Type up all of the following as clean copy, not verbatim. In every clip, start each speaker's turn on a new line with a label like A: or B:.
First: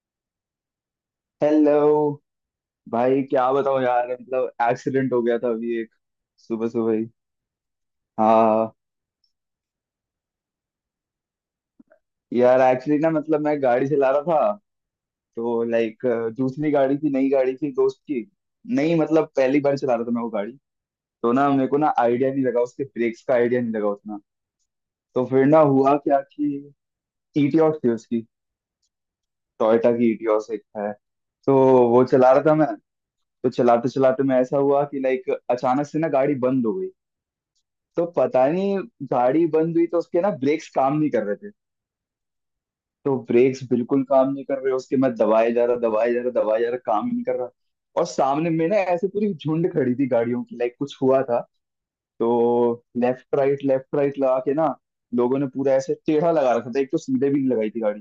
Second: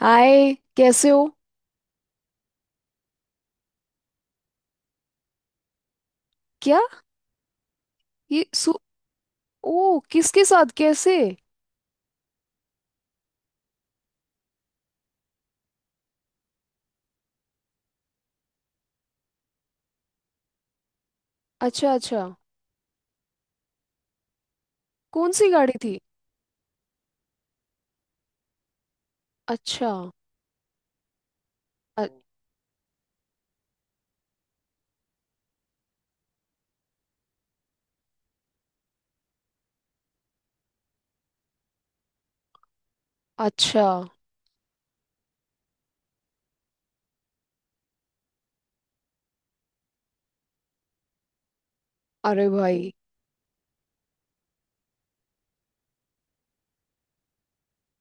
A: हाय, कैसे हो?
B: हेलो। भाई क्या बताऊं यार, मतलब एक्सीडेंट हो गया था अभी एक। सुबह
A: क्या?
B: सुबह ही।
A: ये
B: हाँ।
A: सु ओ, किसके साथ कैसे?
B: यार एक्चुअली ना, मतलब मैं गाड़ी चला रहा था तो लाइक, दूसरी गाड़ी थी, नई गाड़ी थी दोस्त की। नहीं मतलब पहली बार चला रहा था मैं वो गाड़ी। तो ना मेरे को ना
A: अच्छा, अच्छा।
B: आइडिया नहीं लगा उसके, ब्रेक्स का आइडिया नहीं लगा उतना। तो
A: कौन
B: फिर
A: सी
B: ना
A: गाड़ी
B: हुआ
A: थी?
B: क्या कि ईटियोस थी उसकी। टोयोटा
A: अच्छा।
B: की ईटियोस एक है। तो वो
A: अ-
B: चला रहा था मैं। तो चलाते चलाते मैं ऐसा हुआ कि लाइक, अचानक से ना गाड़ी बंद हो गई। तो पता नहीं, गाड़ी बंद हुई तो उसके ना ब्रेक्स काम नहीं कर रहे थे। तो ब्रेक्स
A: अच्छा।
B: बिल्कुल काम नहीं कर रहे उसके, मैं दबाए जा रहा दबाए जा रहा दबाए जा रहा, काम ही नहीं कर रहा। और सामने में ना ऐसे पूरी झुंड खड़ी थी गाड़ियों की, लाइक कुछ हुआ था।
A: अरे
B: तो
A: भाई।
B: लेफ्ट राइट लगा के ना, लोगों ने पूरा ऐसे टेढ़ा लगा रखा था, एक तो सीधे भी नहीं लगाई थी गाड़ी।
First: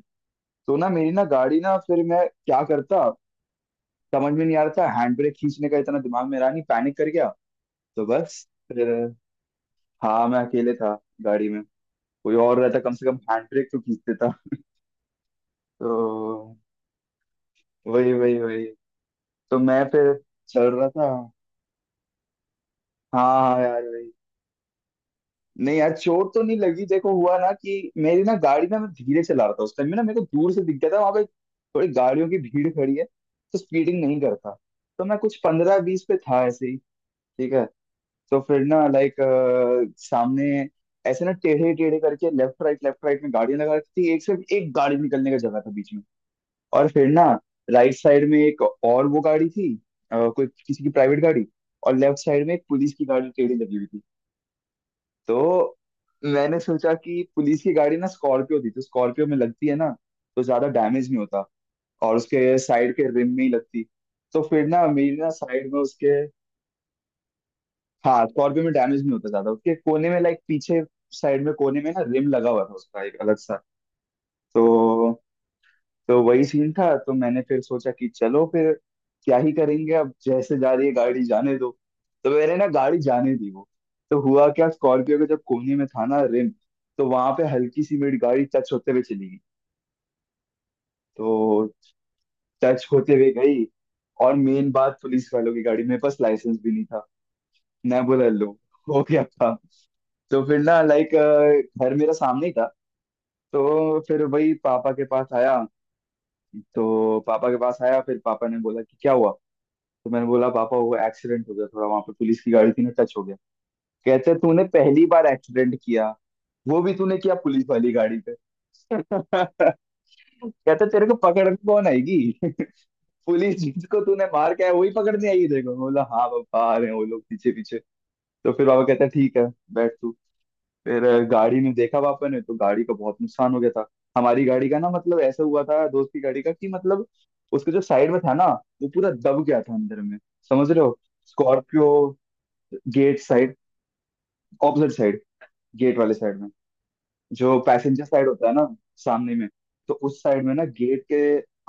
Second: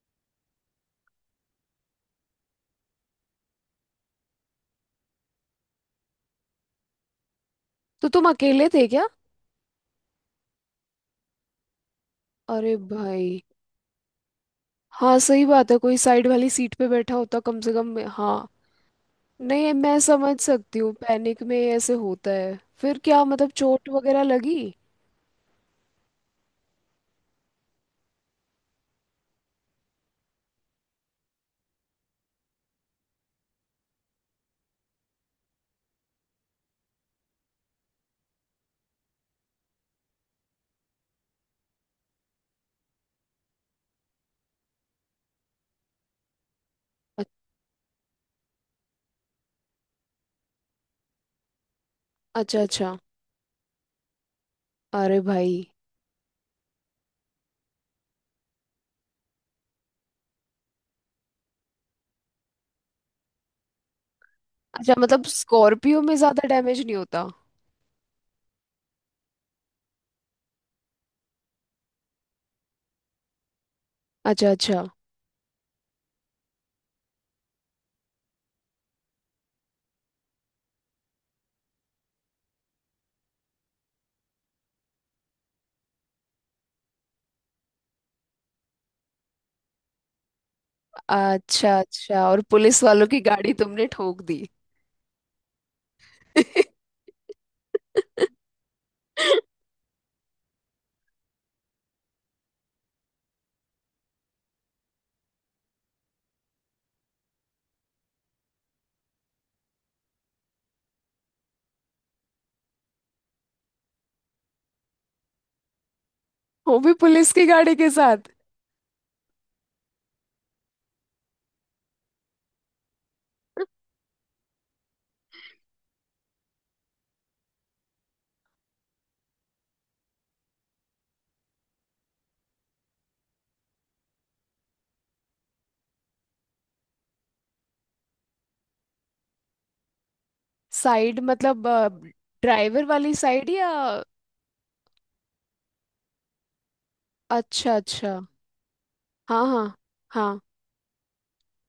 B: तो ना मेरी ना गाड़ी ना, फिर मैं क्या करता, समझ में नहीं आ रहा था। हैंड ब्रेक खींचने का इतना दिमाग में रहा नहीं, पैनिक कर गया। तो
A: तो तुम
B: बस।
A: अकेले
B: फिर।
A: थे क्या?
B: हाँ मैं अकेले था। गाड़ी में। कोई और
A: अरे
B: रहता कम से कम
A: भाई।
B: हैंड ब्रेक तो खींच देता।
A: हाँ, सही बात है, कोई साइड वाली
B: तो
A: सीट पे बैठा होता कम से कम।
B: वही वही
A: हाँ।
B: वही। तो
A: नहीं,
B: मैं
A: मैं
B: फिर,
A: समझ
B: चल
A: सकती
B: रहा
A: हूँ,
B: था।
A: पैनिक में ऐसे होता है। फिर क्या,
B: हाँ
A: मतलब
B: हाँ यार
A: चोट
B: वही।
A: वगैरह लगी?
B: नहीं यार चोट तो नहीं लगी, देखो हुआ ना कि मेरी ना गाड़ी ना, मैं धीरे चला रहा था उस टाइम में, ना मेरे को दूर से दिख गया था वहां पे थोड़ी गाड़ियों की भीड़ खड़ी है, तो स्पीडिंग नहीं करता। तो मैं कुछ 15-20 पे था ऐसे ही। ठीक है। तो फिर ना लाइक सामने ऐसे ना टेढ़े टेढ़े करके लेफ्ट राइट में गाड़ियां लगा रखी थी, एक, सिर्फ एक गाड़ी निकलने का जगह था बीच में। और फिर
A: अ-
B: ना, राइट साइड में एक और वो गाड़ी थी, कोई किसी की प्राइवेट गाड़ी। और लेफ्ट साइड में
A: अच्छा,
B: एक पुलिस
A: अच्छा।
B: की गाड़ी टेढ़ी लगी हुई थी।
A: अरे भाई।
B: तो मैंने सोचा कि पुलिस की गाड़ी ना स्कॉर्पियो थी, तो स्कॉर्पियो में लगती है ना, तो ज्यादा डैमेज नहीं होता, और उसके साइड के रिम में ही लगती। तो फिर ना
A: अच्छा,
B: मेरी
A: मतलब
B: ना साइड में
A: स्कॉर्पियो
B: उसके।
A: में ज्यादा डैमेज नहीं होता?
B: हाँ स्कॉर्पियो में डैमेज नहीं होता ज्यादा उसके कोने में, लाइक पीछे साइड में कोने में ना रिम लगा हुआ था उसका, एक अलग सा।
A: अच्छा, अच्छा।
B: तो तो वही सीन था। तो मैंने फिर सोचा कि चलो फिर, क्या ही करेंगे, अब जैसे जा रही है गाड़ी जाने दो। तो मैंने ना गाड़ी जाने दी वो। तो हुआ क्या, स्कॉर्पियो के जब कोने में था ना रिम, तो वहां पे हल्की सी मेरी गाड़ी टच होते हुए चली गई। तो
A: अच्छा, अच्छा, और पुलिस
B: टच
A: वालों
B: होते
A: की
B: हुए
A: गाड़ी
B: गई।
A: तुमने ठोक
B: और
A: दी?
B: मेन बात, पुलिस वालों की गाड़ी, मेरे पास लाइसेंस भी नहीं था। मैं बोला लो, हो गया था। तो फिर ना लाइक घर मेरा सामने ही था, तो फिर वही पापा के पास आया। तो पापा के पास आया, फिर पापा ने बोला कि क्या हुआ। तो मैंने बोला पापा वो एक्सीडेंट हो गया थोड़ा, वहां पे पुलिस की गाड़ी थी ना, टच हो गया। कहते तूने पहली बार एक्सीडेंट किया,
A: वो
B: वो
A: भी
B: भी तूने
A: पुलिस
B: किया
A: की
B: पुलिस
A: गाड़ी के
B: वाली
A: साथ।
B: गाड़ी पे। कहते तेरे को पकड़ने कौन आएगी। पुलिस जिसको तूने मार के आया वही पकड़ने आएगी। देखो बोला हाँ पापा आ रहे हैं वो लोग पीछे पीछे। तो फिर पापा कहते हैं ठीक है, बैठ तू। फिर गाड़ी में देखा पापा ने तो गाड़ी का बहुत नुकसान हो गया था। हमारी गाड़ी का ना, मतलब ऐसा हुआ था दोस्त की गाड़ी का कि, मतलब उसके जो साइड में था ना, वो पूरा दब गया था अंदर में। समझ रहे हो।
A: साइड मतलब?
B: स्कॉर्पियो।
A: ड्राइवर वाली
B: गेट
A: साइड
B: साइड।
A: या?
B: Opposite side. गेट वाले साइड में। जो
A: अच्छा,
B: पैसेंजर
A: अच्छा।
B: साइड होता है ना, सामने
A: हाँ,
B: में।
A: हाँ,
B: तो उस
A: हाँ।
B: साइड में ना गेट के,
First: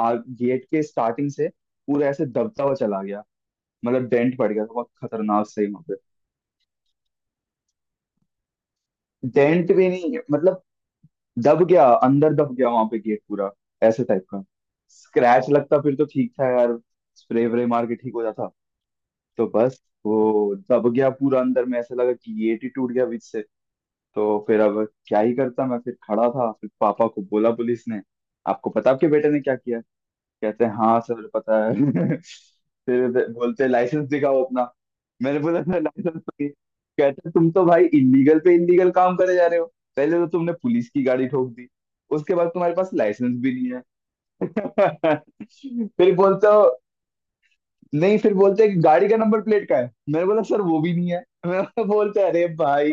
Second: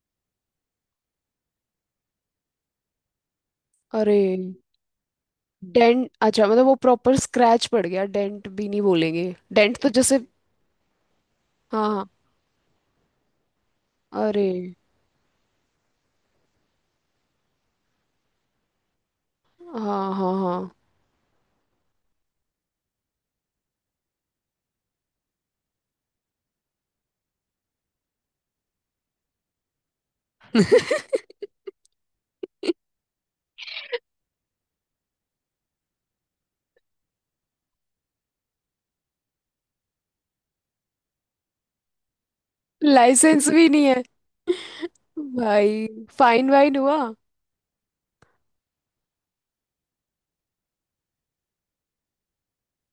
B: गेट के स्टार्टिंग से पूरा ऐसे दबता हुआ चला गया। मतलब
A: अरे,
B: डेंट पड़ गया था बहुत खतरनाक सही वहां पे।
A: डेंट? अच्छा मतलब वो प्रॉपर स्क्रैच पड़ गया, डेंट भी नहीं बोलेंगे,
B: डेंट
A: डेंट
B: भी
A: तो
B: नहीं,
A: जैसे।
B: मतलब दब गया
A: हाँ, हाँ।
B: अंदर, दब गया वहां पे गेट पूरा, ऐसे टाइप का।
A: अरे।
B: स्क्रैच लगता फिर तो ठीक था यार, स्प्रे व्रे मार के ठीक हो जाता। तो बस।
A: हाँ, हाँ,
B: वो
A: हाँ।
B: दब गया पूरा अंदर में, ऐसा लगा कि गेट ही टूट गया बीच से। तो फिर अब क्या ही करता मैं, फिर खड़ा था। फिर पापा को बोला पुलिस ने, आपको पता आपके बेटे ने क्या किया। कहते हैं हाँ सर पता है। फिर बोलते लाइसेंस दिखाओ अपना। मैंने बोला सर लाइसेंस तो नहीं। कहते तुम तो भाई इलीगल पे इलीगल काम करे जा रहे हो, पहले तो तुमने पुलिस की गाड़ी ठोक दी, उसके बाद तुम्हारे पास लाइसेंस
A: लाइसेंस
B: भी
A: भी
B: नहीं है।
A: नहीं है? भाई,
B: फिर बोलते
A: फाइन
B: हो,
A: वाइन हुआ?
B: नहीं फिर बोलते हैं कि गाड़ी का नंबर प्लेट का है, मैंने बोला सर वो भी नहीं है। मैंने बोलते हैं, अरे भाई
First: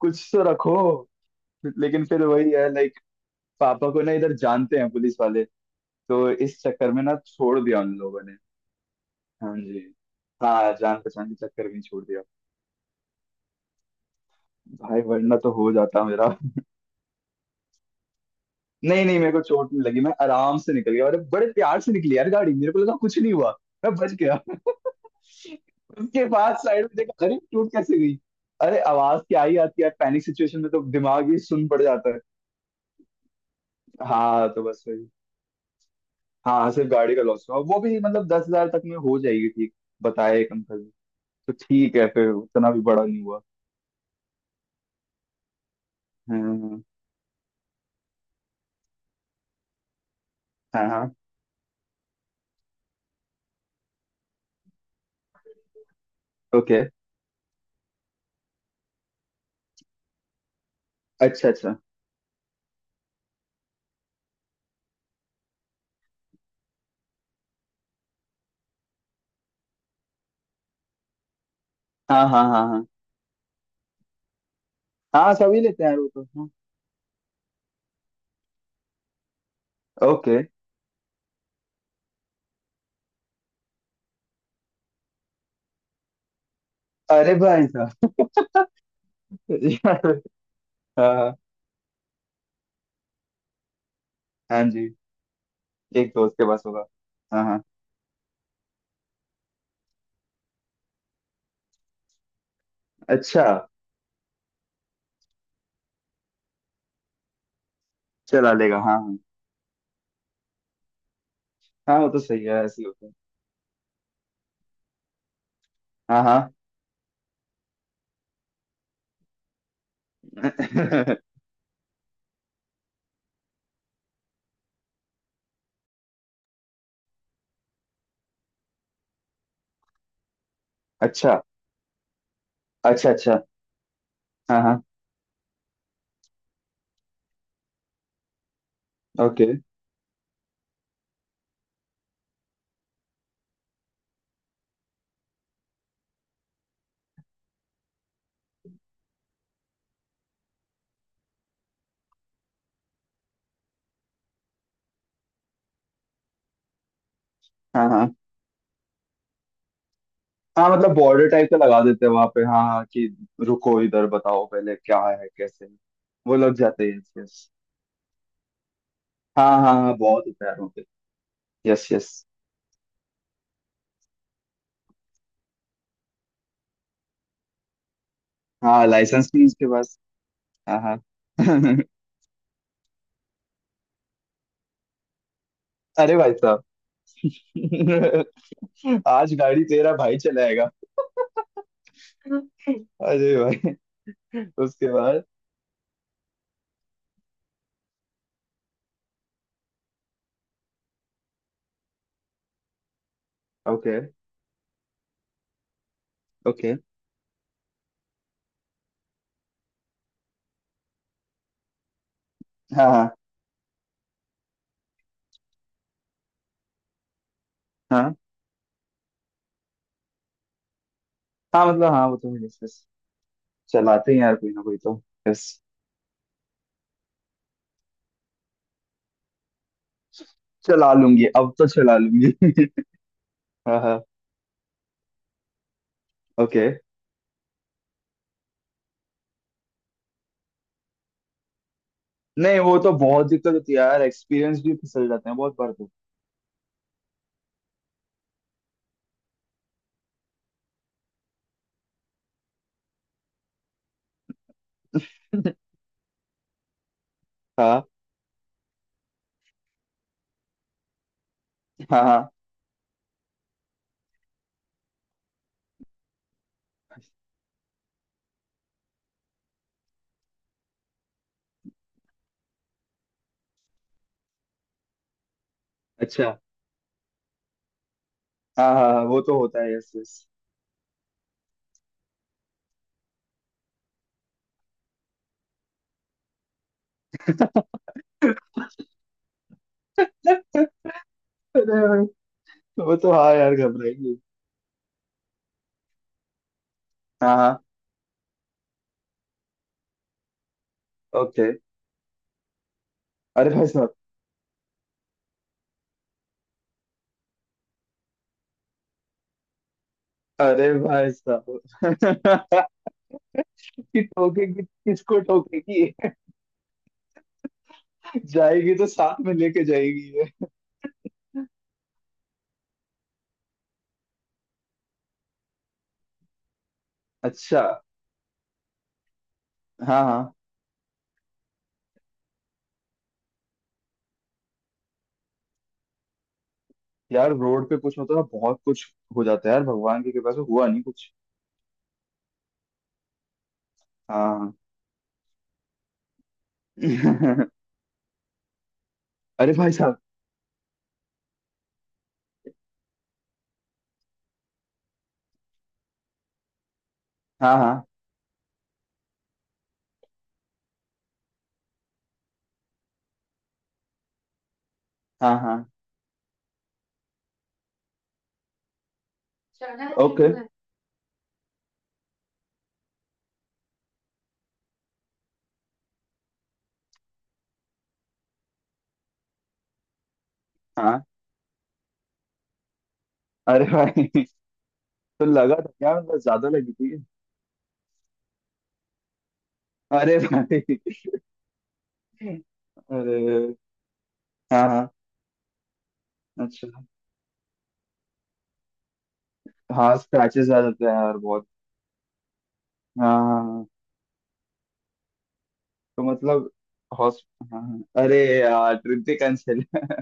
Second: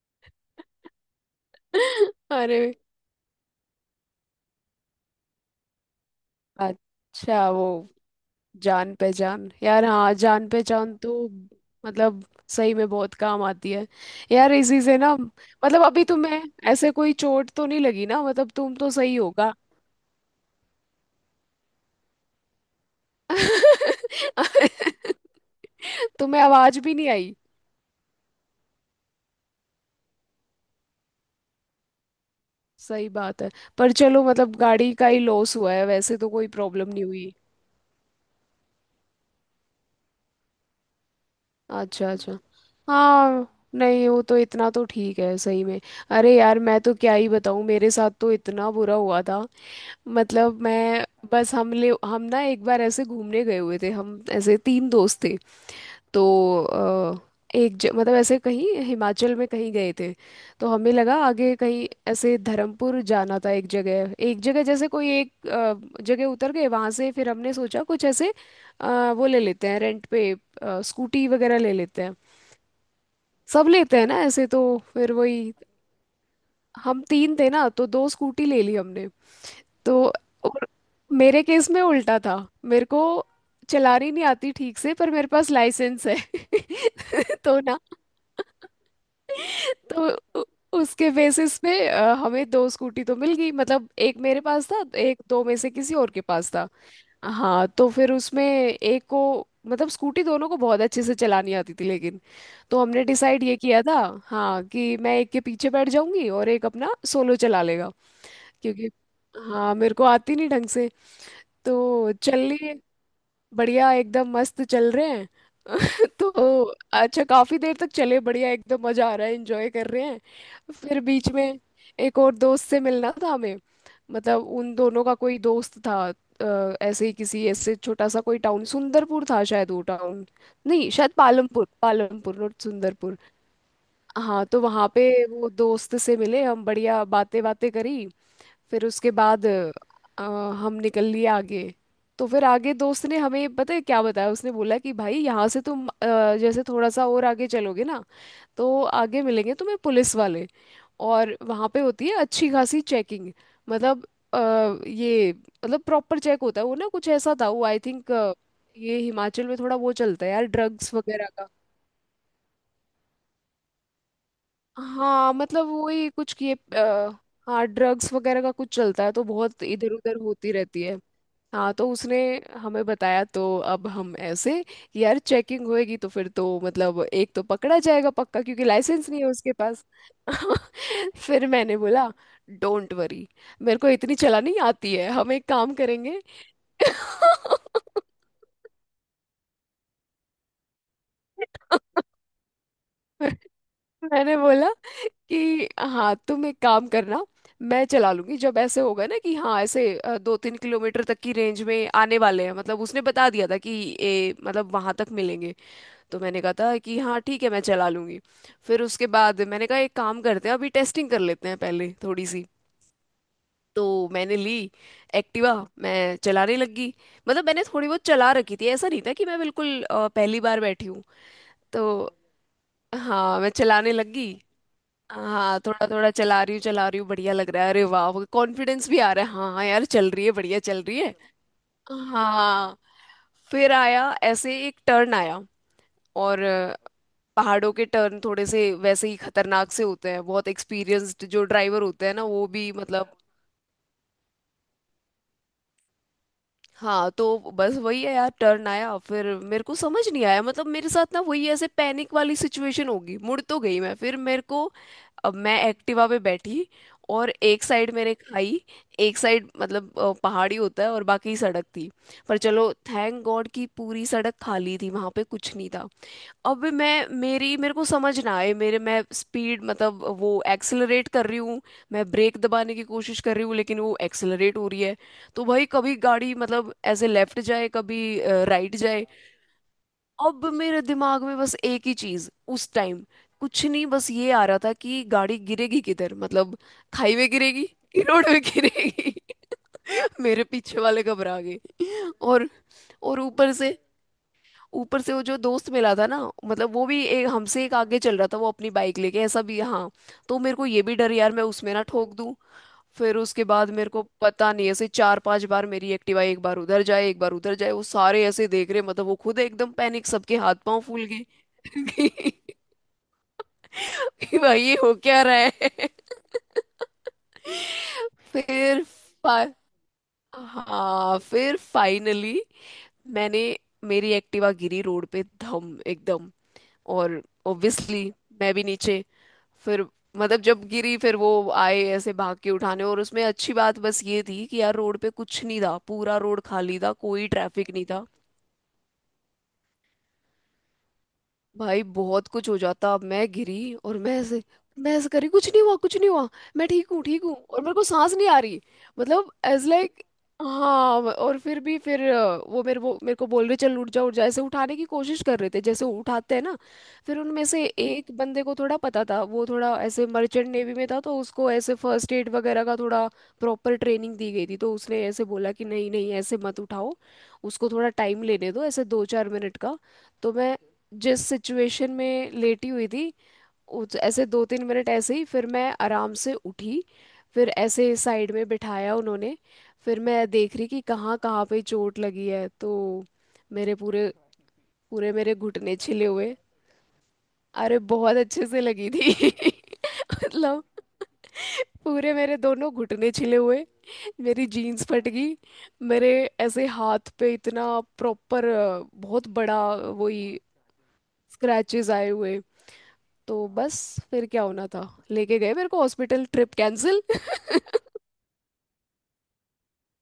B: कुछ तो रखो। लेकिन फिर वही
A: अरे।
B: है लाइक, पापा को ना इधर जानते हैं पुलिस वाले, तो इस चक्कर में ना
A: अच्छा,
B: छोड़
A: वो
B: दिया उन लोगों ने।
A: जान पहचान,
B: हाँ जी।
A: यार, हाँ, जान
B: हाँ
A: पहचान
B: जान
A: तो।
B: पहचान के चक्कर में ही छोड़ दिया।
A: मतलब, सही में बहुत काम आती है। यार, इसी से
B: भाई
A: ना,
B: वरना तो हो
A: मतलब अभी
B: जाता मेरा।
A: तुम्हें, ऐसे कोई चोट तो नहीं लगी ना, मतलब तुम तो
B: नहीं
A: सही
B: नहीं मेरे को
A: होगा।
B: चोट नहीं लगी, मैं आराम से निकल गया, और बड़े प्यार से निकली यार गाड़ी, मेरे को लगा कुछ नहीं हुआ। मैं बच गया। उसके
A: तुम्हें
B: बाद
A: आवाज
B: साइड
A: भी
B: में
A: नहीं
B: देखा
A: आई?
B: अरे टूट कैसे गई। अरे आवाज क्या आई, आती है पैनिक सिचुएशन में तो दिमाग ही सुन पड़ जाता है।
A: सही बात है। पर चलो,
B: हाँ
A: मतलब
B: तो बस
A: गाड़ी का
B: वही।
A: ही लॉस हुआ है, वैसे तो कोई
B: हाँ हाँ,
A: प्रॉब्लम
B: सिर्फ
A: नहीं
B: गाड़ी का
A: हुई।
B: लॉस हुआ, वो भी मतलब 10,000 तक में हो जाएगी, ठीक बताए एक अंकल ने। तो ठीक है
A: अच्छा,
B: फिर,
A: अच्छा।
B: उतना भी बड़ा नहीं हुआ।
A: हाँ। नहीं, वो तो इतना तो ठीक है, सही में। अरे यार, मैं
B: हाँ
A: तो क्या ही बताऊँ, मेरे साथ तो इतना बुरा हुआ था। मतलब
B: हाँ हाँ।
A: मैं, बस हम ना एक बार ऐसे घूमने गए हुए थे, हम ऐसे तीन दोस्त थे। तो
B: ओके।
A: अ, एक मतलब ऐसे कहीं हिमाचल में कहीं गए थे। तो हमें लगा
B: अच्छा
A: आगे
B: अच्छा।
A: कहीं ऐसे धर्मपुर जाना था, एक जगह, एक जगह जैसे कोई एक जगह उतर गए वहां से। फिर हमने सोचा कुछ ऐसे वो ले लेते हैं रेंट पे, स्कूटी वगैरह ले लेते हैं।
B: हाँ हाँ हाँ हाँ।
A: सब लेते हैं ना ऐसे तो। फिर
B: हाँ
A: वही।
B: सभी लेते हैं यार वो तो, हाँ।
A: हम तीन थे ना, तो दो स्कूटी ले ली हमने। तो।
B: ओके।
A: और मेरे केस में उल्टा था। मेरे को चलानी नहीं आती ठीक से, पर मेरे पास लाइसेंस है।
B: अरे
A: तो
B: भाई
A: ना,
B: साहब।
A: तो उ- उसके
B: हाँ हाँ।
A: बेसिस पे हमें दो स्कूटी तो मिल गई, मतलब एक मेरे
B: हाँ
A: पास था,
B: जी।
A: एक दो में से किसी
B: एक
A: और के
B: दोस्त के
A: पास
B: पास
A: था।
B: होगा। हाँ हाँ।
A: हाँ, तो फिर उसमें एक को, मतलब स्कूटी दोनों को बहुत अच्छे से चलानी आती थी, लेकिन। तो हमने डिसाइड
B: अच्छा।
A: ये किया था, हाँ, कि मैं एक के पीछे बैठ जाऊंगी और एक अपना सोलो चला लेगा।
B: चला लेगा,
A: क्योंकि
B: हाँ हाँ।
A: हाँ, मेरे को आती नहीं ढंग से।
B: हाँ वो
A: तो
B: तो
A: चल
B: सही
A: ली।
B: है, ऐसे ही होता है।
A: बढ़िया, एकदम मस्त चल रहे हैं।
B: हाँ हाँ।
A: तो। अच्छा, काफी देर तक चले, बढ़िया एकदम मजा आ रहा है, एंजॉय कर रहे हैं, फिर बीच में एक और दोस्त से मिलना था हमें। मतलब उन दोनों का कोई दोस्त था। ऐसे ही किसी ऐसे छोटा सा कोई टाउन, सुंदरपुर था शायद वो टाउन। नहीं शायद
B: अच्छा।
A: पालमपुर, पालमपुर, नॉट
B: अच्छा
A: सुंदरपुर।
B: अच्छा।
A: हाँ
B: हाँ
A: तो
B: हाँ।
A: वहाँ पे वो दोस्त से मिले हम, बढ़िया बातें बातें करी। फिर उसके बाद
B: ओके।
A: हम निकल लिए आगे। तो फिर आगे दोस्त ने हमें पता है क्या बताया, उसने बोला कि भाई, यहाँ से तुम जैसे थोड़ा सा और आगे चलोगे ना, तो आगे मिलेंगे तुम्हें पुलिस वाले, और वहाँ पे होती है अच्छी खासी चेकिंग। मतलब अ, ये मतलब प्रॉपर चेक होता है वो ना, कुछ ऐसा था वो आई
B: हाँ
A: थिंक।
B: हाँ
A: ये हिमाचल में थोड़ा वो चलता है यार,
B: हाँ
A: ड्रग्स
B: मतलब बॉर्डर
A: वगैरह।
B: टाइप का लगा देते हैं वहां पे, हाँ हाँ, कि रुको इधर बताओ पहले क्या है
A: हाँ,
B: कैसे
A: मतलब
B: है।
A: वही कुछ
B: वो लग
A: ये
B: जाते हैं, यस यस।
A: हाँ, ड्रग्स वगैरह का कुछ चलता है, तो
B: हाँ
A: बहुत
B: हाँ
A: इधर
B: हाँ
A: उधर
B: बहुत होता है
A: होती
B: यार वहाँ
A: रहती
B: पे।
A: है। हाँ
B: यस
A: तो
B: यस।
A: उसने हमें बताया, तो अब हम ऐसे, यार चेकिंग होएगी तो फिर तो मतलब, एक तो पकड़ा जाएगा पक्का क्योंकि
B: हाँ
A: लाइसेंस नहीं है
B: लाइसेंस भी
A: उसके
B: इसके
A: पास।
B: पास। हाँ हाँ।
A: फिर मैंने बोला डोंट वरी, मेरे को इतनी चलानी आती है, हम एक काम
B: अरे
A: करेंगे।
B: भाई साहब। आज गाड़ी तेरा भाई चलाएगा। अरे भाई।
A: मैंने बोला
B: उसके बाद।
A: कि हाँ, तुम एक काम करना, मैं चला लूंगी जब ऐसे होगा ना कि हाँ, ऐसे 2-3 किलोमीटर तक की रेंज में आने वाले हैं, मतलब उसने बता दिया था कि
B: ओके।
A: ये, मतलब वहां तक मिलेंगे। तो मैंने कहा
B: ओके।
A: था कि हाँ ठीक है, मैं चला लूंगी। फिर उसके बाद मैंने कहा एक काम करते हैं, अभी टेस्टिंग कर लेते हैं पहले थोड़ी सी।
B: हाँ हाँ।
A: तो मैंने ली एक्टिवा, मैं चलाने लगी। मतलब मैंने थोड़ी बहुत
B: हाँ
A: चला रखी थी, ऐसा नहीं था कि मैं बिल्कुल पहली बार बैठी हूँ।
B: हाँ मतलब हाँ
A: तो
B: वो तो है, yes, yes.
A: हाँ, मैं चलाने
B: चलाते हैं
A: लगी।
B: यार कोई ना कोई तो। यस।
A: हाँ, थोड़ा थोड़ा चला रही हूँ, चला रही हूँ, बढ़िया लग रहा है, अरे वाह कॉन्फिडेंस भी आ रहा है, हाँ हाँ यार चल रही है, बढ़िया चल
B: चला
A: रही है।
B: लूंगी अब तो चला लूंगी।
A: हाँ। फिर
B: हाँ हाँ।
A: आया ऐसे, एक टर्न आया, और
B: ओके।
A: पहाड़ों के टर्न थोड़े से वैसे ही खतरनाक से होते हैं, बहुत एक्सपीरियंस्ड जो ड्राइवर होते हैं ना, वो
B: नहीं
A: भी
B: वो तो
A: मतलब।
B: बहुत दिक्कत होती है यार, एक्सपीरियंस भी फिसल जाते हैं बहुत बार तो।
A: हाँ, तो बस वही है यार, टर्न आया, फिर मेरे को समझ नहीं आया, मतलब मेरे साथ ना वही ऐसे पैनिक वाली सिचुएशन होगी, मुड़ तो गई मैं, फिर मेरे को, अब मैं एक्टिवा पे बैठी, और एक
B: हाँ
A: साइड मेरे खाई, एक साइड मतलब पहाड़ी होता है, और बाकी सड़क थी।
B: हाँ हाँ।
A: पर चलो थैंक गॉड कि पूरी सड़क खाली थी, वहां पे कुछ नहीं था। अब मैं मेरी मेरे को समझ ना आए, मेरे मैं स्पीड मतलब वो एक्सेलरेट कर रही हूँ, मैं ब्रेक दबाने की कोशिश कर रही हूँ, लेकिन वो एक्सेलरेट हो रही है। तो भाई, कभी
B: अच्छा।
A: गाड़ी मतलब ऐसे लेफ्ट जाए, कभी
B: हाँ
A: राइट
B: हाँ हाँ,
A: जाए।
B: वो तो होता है, यस यस।
A: अब मेरे दिमाग में बस एक ही चीज, उस टाइम, कुछ नहीं, बस ये आ रहा था कि गाड़ी गिरेगी किधर, मतलब खाई में गिरेगी कि रोड में गिरेगी। मेरे पीछे
B: अरे
A: वाले घबरा गए।
B: भाई।
A: और
B: वो तो
A: और
B: हाँ
A: ऊपर
B: यार
A: से
B: घबराएगी।
A: ऊपर से वो जो दोस्त मिला था ना, मतलब वो भी, एक
B: हाँ हाँ।
A: हमसे एक आगे चल रहा था वो, अपनी बाइक लेके, ऐसा भी हाँ। तो मेरे को ये भी डर यार, मैं
B: ओके।
A: उसमें ना ठोक दूं। फिर उसके
B: अरे भाई
A: बाद मेरे
B: साहब।
A: को पता नहीं ऐसे 4-5 बार मेरी एक्टिवा, एक बार उधर जाए, एक बार उधर जाए, वो सारे ऐसे देख रहे, मतलब वो खुद एकदम पैनिक, सबके हाथ
B: अरे
A: पांव फूल
B: भाई
A: गए।
B: साहब। कि
A: कि भाई
B: ठोकेगी
A: ये हो
B: किसको
A: क्या रहा
B: ठोकेगी।
A: है।
B: जाएगी
A: फिर
B: तो साथ में
A: फा-
B: लेके जाएगी ये।
A: हाँ, फिर फाइनली मैंने, मेरी एक्टिवा गिरी रोड पे, धम एकदम। और
B: अच्छा।
A: ऑब्वियसली मैं भी नीचे। फिर,
B: हाँ हाँ।
A: मतलब जब गिरी फिर वो आए ऐसे भाग के उठाने, और उसमें अच्छी बात बस ये थी कि यार रोड पे कुछ नहीं था, पूरा रोड खाली था, कोई
B: यार रोड
A: ट्रैफिक
B: पे
A: नहीं
B: कुछ
A: था।
B: मतलब, बहुत कुछ हो जाता है यार, भगवान की कृपा से हुआ नहीं कुछ।
A: भाई बहुत कुछ हो जाता, मैं गिरी और मैं ऐसे,
B: हाँ।
A: मैं ऐसे करी, कुछ नहीं हुआ, कुछ नहीं हुआ, मैं ठीक हूँ, ठीक हूँ, और मेरे को सांस नहीं आ रही। मतलब
B: अरे
A: एज
B: भाई साहब।
A: लाइक। हाँ, और फिर भी फिर वो मेरे को बोल रहे चल उठ जा, उठ जा, ऐसे उठाने की कोशिश कर रहे थे जैसे उठाते हैं ना। फिर उनमें
B: हाँ
A: से
B: हाँ
A: एक बंदे को थोड़ा पता था, वो थोड़ा ऐसे मर्चेंट नेवी में था, तो उसको ऐसे फर्स्ट एड वगैरह का थोड़ा प्रॉपर ट्रेनिंग दी गई थी, तो उसने ऐसे
B: हाँ
A: बोला
B: हाँ।
A: कि नहीं, नहीं, ऐसे मत उठाओ, उसको थोड़ा टाइम लेने दो, ऐसे 2-4 मिनट का।
B: ओके।
A: तो मैं जिस सिचुएशन में लेटी हुई थी, ऐसे 2-3 मिनट ऐसे ही, फिर मैं आराम से उठी। फिर ऐसे साइड में बिठाया उन्होंने। फिर मैं देख रही कि
B: हाँ।
A: कहाँ कहाँ पे चोट लगी है, तो
B: अरे
A: मेरे पूरे
B: भाई।
A: पूरे
B: तो
A: मेरे
B: लगा था
A: घुटने
B: क्या,
A: छिले
B: मतलब
A: हुए।
B: ज्यादा लगी थी।
A: अरे बहुत अच्छे से लगी थी।
B: अरे भाई।
A: मतलब पूरे मेरे दोनों घुटने
B: अरे।
A: छिले हुए, मेरी
B: हाँ
A: जीन्स
B: हाँ।
A: फट गई, मेरे ऐसे
B: अच्छा।
A: हाथ पे इतना प्रॉपर, बहुत बड़ा
B: हाँ
A: वही,
B: स्क्रैचेस आ जाते हैं यार बहुत।
A: स्क्रैचेस आए हुए।
B: हाँ हाँ
A: तो
B: हाँ।
A: बस, फिर क्या होना था, लेके गए मेरे को
B: तो
A: हॉस्पिटल,
B: मतलब
A: ट्रिप कैंसिल।
B: हॉस हाँ हाँ। अरे यार ट्रिप ही कैंसिल।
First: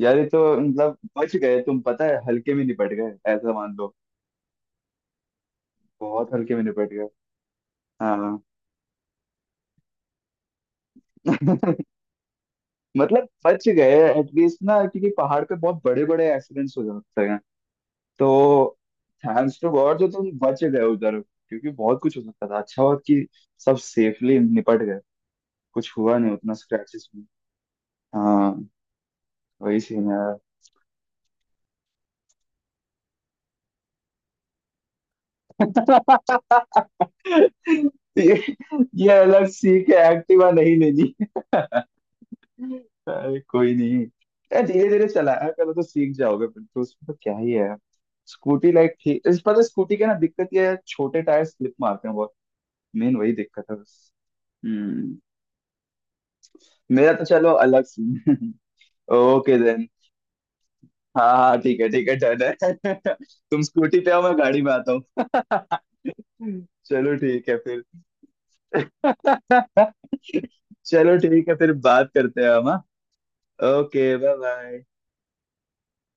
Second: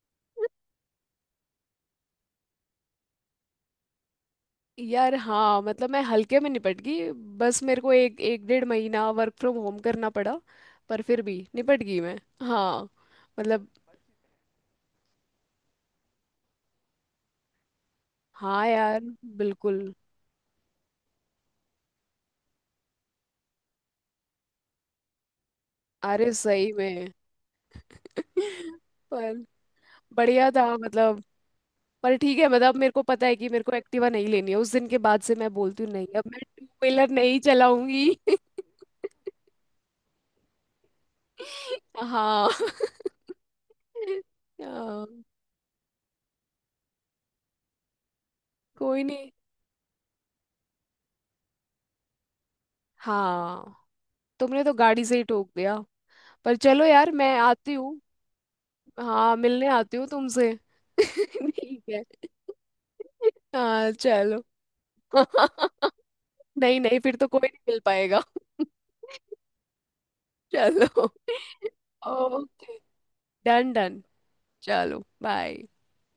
B: यार ये तो मतलब बच गए तुम पता है, हल्के में निपट गए ऐसा मान लो।
A: यार हाँ, मतलब मैं
B: बहुत
A: हल्के में
B: हल्के में
A: निपट
B: निपट गए।
A: गई। बस मेरे को एक
B: हाँ।
A: एक डेढ़ महीना वर्क फ्रॉम होम करना पड़ा, पर फिर भी निपट गई मैं। हाँ,
B: मतलब बच
A: मतलब
B: गए, एटलीस्ट ना, क्योंकि पहाड़ पे बहुत बड़े बड़े एक्सीडेंट्स हो जाते हैं तो।
A: हाँ यार,
B: थैंक्स टू
A: बिल्कुल।
B: गॉड जो तुम बच गए उधर, क्योंकि बहुत कुछ हो सकता था, अच्छा हुआ कि सब सेफली निपट गए। कुछ हुआ
A: अरे,
B: नहीं उतना,
A: सही में।
B: स्क्रैचेस में। हाँ।
A: पर
B: वही सीन है।
A: बढ़िया था मतलब, पर ठीक है मतलब, मेरे को पता है कि मेरे को एक्टिवा नहीं लेनी है। उस दिन के बाद से मैं बोलती हूँ नहीं, अब मैं टू व्हीलर नहीं चलाऊंगी।
B: ये, ये अलग सीख है, एक्टिवा नहीं लेनी।
A: हाँ।
B: अरे कोई नहीं। धीरे धीरे
A: हाँ,
B: चलाया करो तो सीख जाओगे, फिर तो उसमें तो क्या ही है। स्कूटी लाइक
A: कोई
B: ठीक,
A: नहीं।
B: इस पता स्कूटी के ना दिक्कत ये है, छोटे टायर स्लिप मारते हैं बहुत। मेन वही दिक्कत
A: हाँ,
B: है बस।
A: तुमने तो गाड़ी
B: हम्म।
A: से ही ठोक दिया। पर चलो यार,
B: मेरा तो
A: मैं
B: चलो
A: आती
B: अलग
A: हूँ,
B: सीन।
A: हाँ
B: ओके
A: मिलने
B: देन।
A: आती हूँ तुमसे।
B: हाँ हाँ
A: ठीक है।
B: ठीक है डन है। तुम
A: हाँ,
B: स्कूटी पे आओ मैं
A: चलो।
B: गाड़ी में आता हूँ।
A: नहीं, नहीं,
B: चलो
A: फिर तो कोई
B: ठीक है
A: नहीं मिल
B: फिर।
A: पाएगा। चलो।
B: चलो ठीक है फिर बात करते हैं हम।
A: Okay. Done, done.
B: Okay bye bye.
A: चलो, बाय।